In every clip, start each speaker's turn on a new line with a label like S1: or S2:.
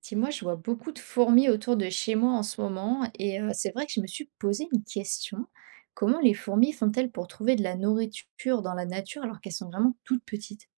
S1: Si moi, je vois beaucoup de fourmis autour de chez moi en ce moment, et c'est vrai que je me suis posé une question. Comment les fourmis font-elles pour trouver de la nourriture dans la nature alors qu'elles sont vraiment toutes petites?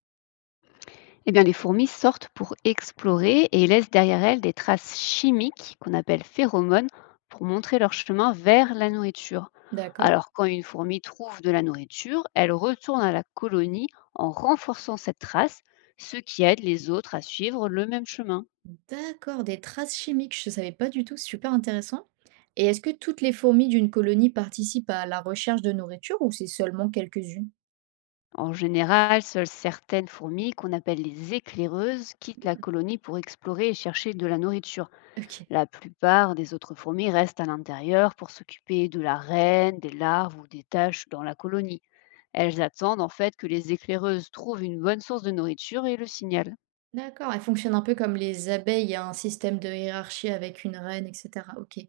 S2: Eh bien, les fourmis sortent pour explorer et laissent derrière elles des traces chimiques qu'on appelle phéromones pour montrer leur chemin vers la nourriture.
S1: D'accord?
S2: Alors, quand une fourmi trouve de la nourriture, elle retourne à la colonie en renforçant cette trace, ce qui aide les autres à suivre le même chemin.
S1: D'accord, des traces chimiques, je ne savais pas du tout, c'est super intéressant. Et est-ce que toutes les fourmis d'une colonie participent à la recherche de nourriture ou c'est seulement quelques-unes?
S2: En général, seules certaines fourmis, qu'on appelle les éclaireuses, quittent la colonie pour explorer et chercher de la nourriture.
S1: Ok.
S2: La plupart des autres fourmis restent à l'intérieur pour s'occuper de la reine, des larves ou des tâches dans la colonie. Elles attendent en fait que les éclaireuses trouvent une bonne source de nourriture et le signalent.
S1: D'accord, elles fonctionnent un peu comme les abeilles, il y a un système de hiérarchie avec une reine, et cetera. OK. Et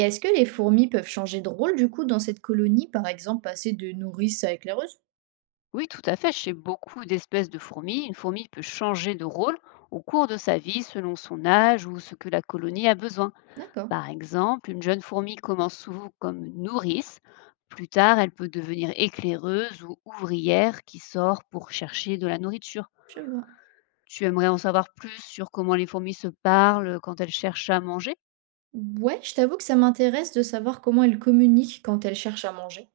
S1: est-ce que les fourmis peuvent changer de rôle du coup dans cette colonie, par exemple passer de nourrice à éclaireuse?
S2: Oui, tout à fait, chez beaucoup d'espèces de fourmis, une fourmi peut changer de rôle au cours de sa vie selon son âge ou ce que la colonie a besoin.
S1: D'accord,
S2: Par exemple, une jeune fourmi commence souvent comme nourrice. Plus tard, elle peut devenir éclaireuse ou ouvrière qui sort pour chercher de la nourriture.
S1: je vois.
S2: Tu aimerais en savoir plus sur comment les fourmis se parlent quand elles cherchent à manger?
S1: Ouais, je t'avoue que ça m'intéresse de savoir comment elles communiquent quand elles cherchent à manger.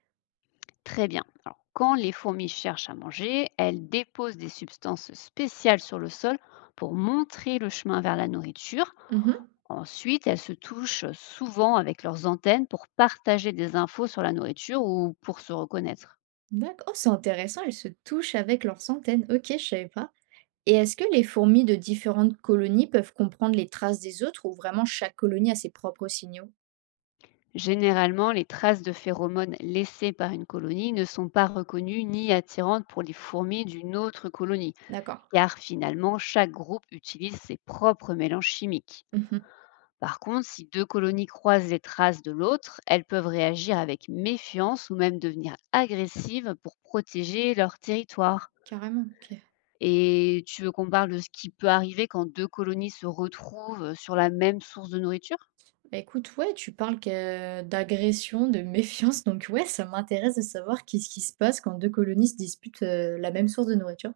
S2: Très bien. Alors, quand les fourmis cherchent à manger, elles déposent des substances spéciales sur le sol pour montrer le chemin vers la nourriture.
S1: Mhm.
S2: Ensuite, elles se touchent souvent avec leurs antennes pour partager des infos sur la nourriture ou pour se reconnaître.
S1: D'accord, oh, c'est intéressant, elles se touchent avec leurs centaines. Ok, je savais pas. Et est-ce que les fourmis de différentes colonies peuvent comprendre les traces des autres ou vraiment chaque colonie a ses propres signaux?
S2: Généralement, les traces de phéromones laissées par une colonie ne sont pas reconnues ni attirantes pour les fourmis d'une autre colonie,
S1: D'accord.
S2: car finalement chaque groupe utilise ses propres mélanges chimiques.
S1: Mhm.
S2: Par contre, si deux colonies croisent les traces de l'autre, elles peuvent réagir avec méfiance ou même devenir agressives pour protéger leur territoire.
S1: Carrément, ok.
S2: Et tu veux qu'on parle de ce qui peut arriver quand deux colonies se retrouvent sur la même source de nourriture?
S1: Bah écoute, ouais, tu parles que d'agression, de méfiance, donc ouais, ça m'intéresse de savoir qu'est-ce qui se passe quand deux colonies se disputent la même source de nourriture.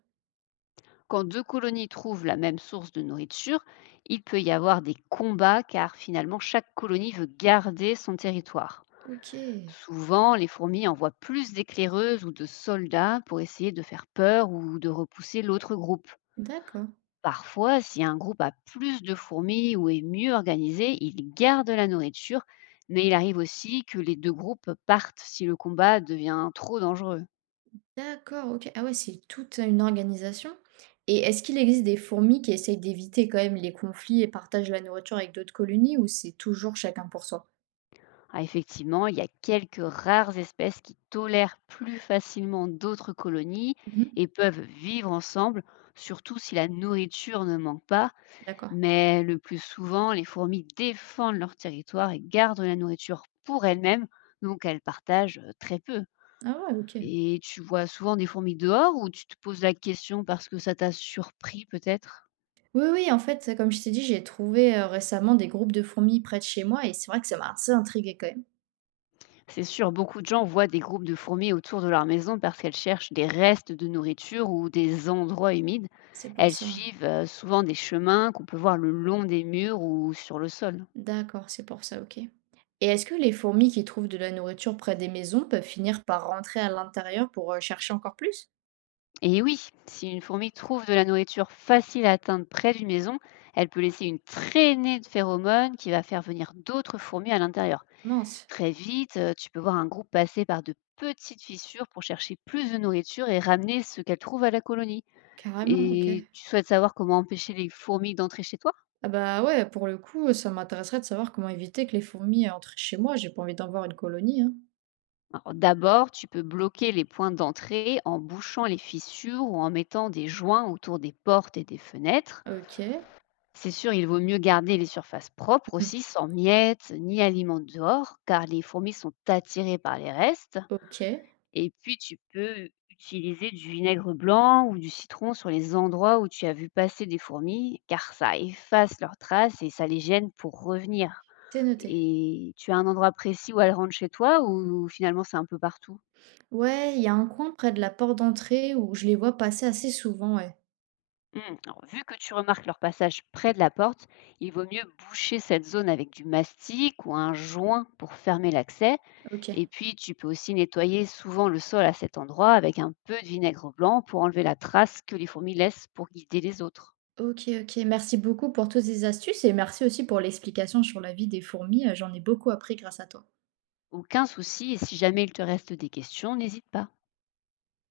S2: Quand deux colonies trouvent la même source de nourriture, il peut y avoir des combats car finalement chaque colonie veut garder son territoire.
S1: Ok,
S2: Souvent, les fourmis envoient plus d'éclaireuses ou de soldats pour essayer de faire peur ou de repousser l'autre groupe.
S1: d'accord,
S2: Parfois, si un groupe a plus de fourmis ou est mieux organisé, il garde la nourriture, mais il arrive aussi que les deux groupes partent si le combat devient trop dangereux.
S1: d'accord, ok. Ah ouais, c'est toute une organisation. Et est-ce qu'il existe des fourmis qui essayent d'éviter quand même les conflits et partagent la nourriture avec d'autres colonies ou c'est toujours chacun pour soi?
S2: Ah, effectivement, il y a quelques rares espèces qui tolèrent plus facilement d'autres colonies
S1: Mhm,
S2: et peuvent vivre ensemble, surtout si la nourriture ne manque pas.
S1: d'accord.
S2: Mais le plus souvent, les fourmis défendent leur territoire et gardent la nourriture pour elles-mêmes, donc elles partagent très peu.
S1: Ah ouais, ok.
S2: Et tu vois souvent des fourmis dehors ou tu te poses la question parce que ça t'a surpris peut-être?
S1: Oui, oui, en fait, comme je t'ai dit, j'ai trouvé récemment des groupes de fourmis près de chez moi et c'est vrai que ça m'a assez intriguée quand même.
S2: C'est sûr, beaucoup de gens voient des groupes de fourmis autour de leur maison parce qu'elles cherchent des restes de nourriture ou des endroits humides.
S1: C'est pour
S2: Elles
S1: ça.
S2: suivent souvent des chemins qu'on peut voir le long des murs ou sur le sol.
S1: D'accord, c'est pour ça, OK. Et est-ce que les fourmis qui trouvent de la nourriture près des maisons peuvent finir par rentrer à l'intérieur pour chercher encore plus?
S2: Et oui, si une fourmi trouve de la nourriture facile à atteindre près d'une maison, elle peut laisser une traînée de phéromones qui va faire venir d'autres fourmis à l'intérieur.
S1: Mince,
S2: Très vite, tu peux voir un groupe passer par de petites fissures pour chercher plus de nourriture et ramener ce qu'elle trouve à la colonie.
S1: carrément, OK.
S2: Et tu souhaites savoir comment empêcher les fourmis d'entrer chez toi?
S1: Ah bah ouais, pour le coup, ça m'intéresserait de savoir comment éviter que les fourmis entrent chez moi. J'ai pas envie d'en voir une colonie, hein.
S2: Alors d'abord, tu peux bloquer les points d'entrée en bouchant les fissures ou en mettant des joints autour des portes et des fenêtres.
S1: OK.
S2: C'est sûr, il vaut mieux garder les surfaces propres
S1: Hmm,
S2: aussi, sans miettes ni aliments dehors, car les fourmis sont attirées par les restes.
S1: OK.
S2: Et puis, tu peux utiliser du vinaigre blanc ou du citron sur les endroits où tu as vu passer des fourmis, car ça efface leurs traces et ça les gêne pour revenir.
S1: C'est noté.
S2: Et tu as un endroit précis où elles rentrent chez toi ou finalement c'est un peu partout?
S1: Ouais, il y a un coin près de la porte d'entrée où je les vois passer assez souvent, ouais.
S2: Hmm, alors, vu que tu remarques leur passage près de la porte, il vaut mieux boucher cette zone avec du mastic ou un joint pour fermer l'accès.
S1: OK.
S2: Et puis, tu peux aussi nettoyer souvent le sol à cet endroit avec un peu de vinaigre blanc pour enlever la trace que les fourmis laissent pour guider les autres.
S1: OK, OK. Merci beaucoup pour toutes ces astuces et merci aussi pour l'explication sur la vie des fourmis. J'en ai beaucoup appris grâce à toi.
S2: Aucun souci, et si jamais il te reste des questions, n'hésite pas.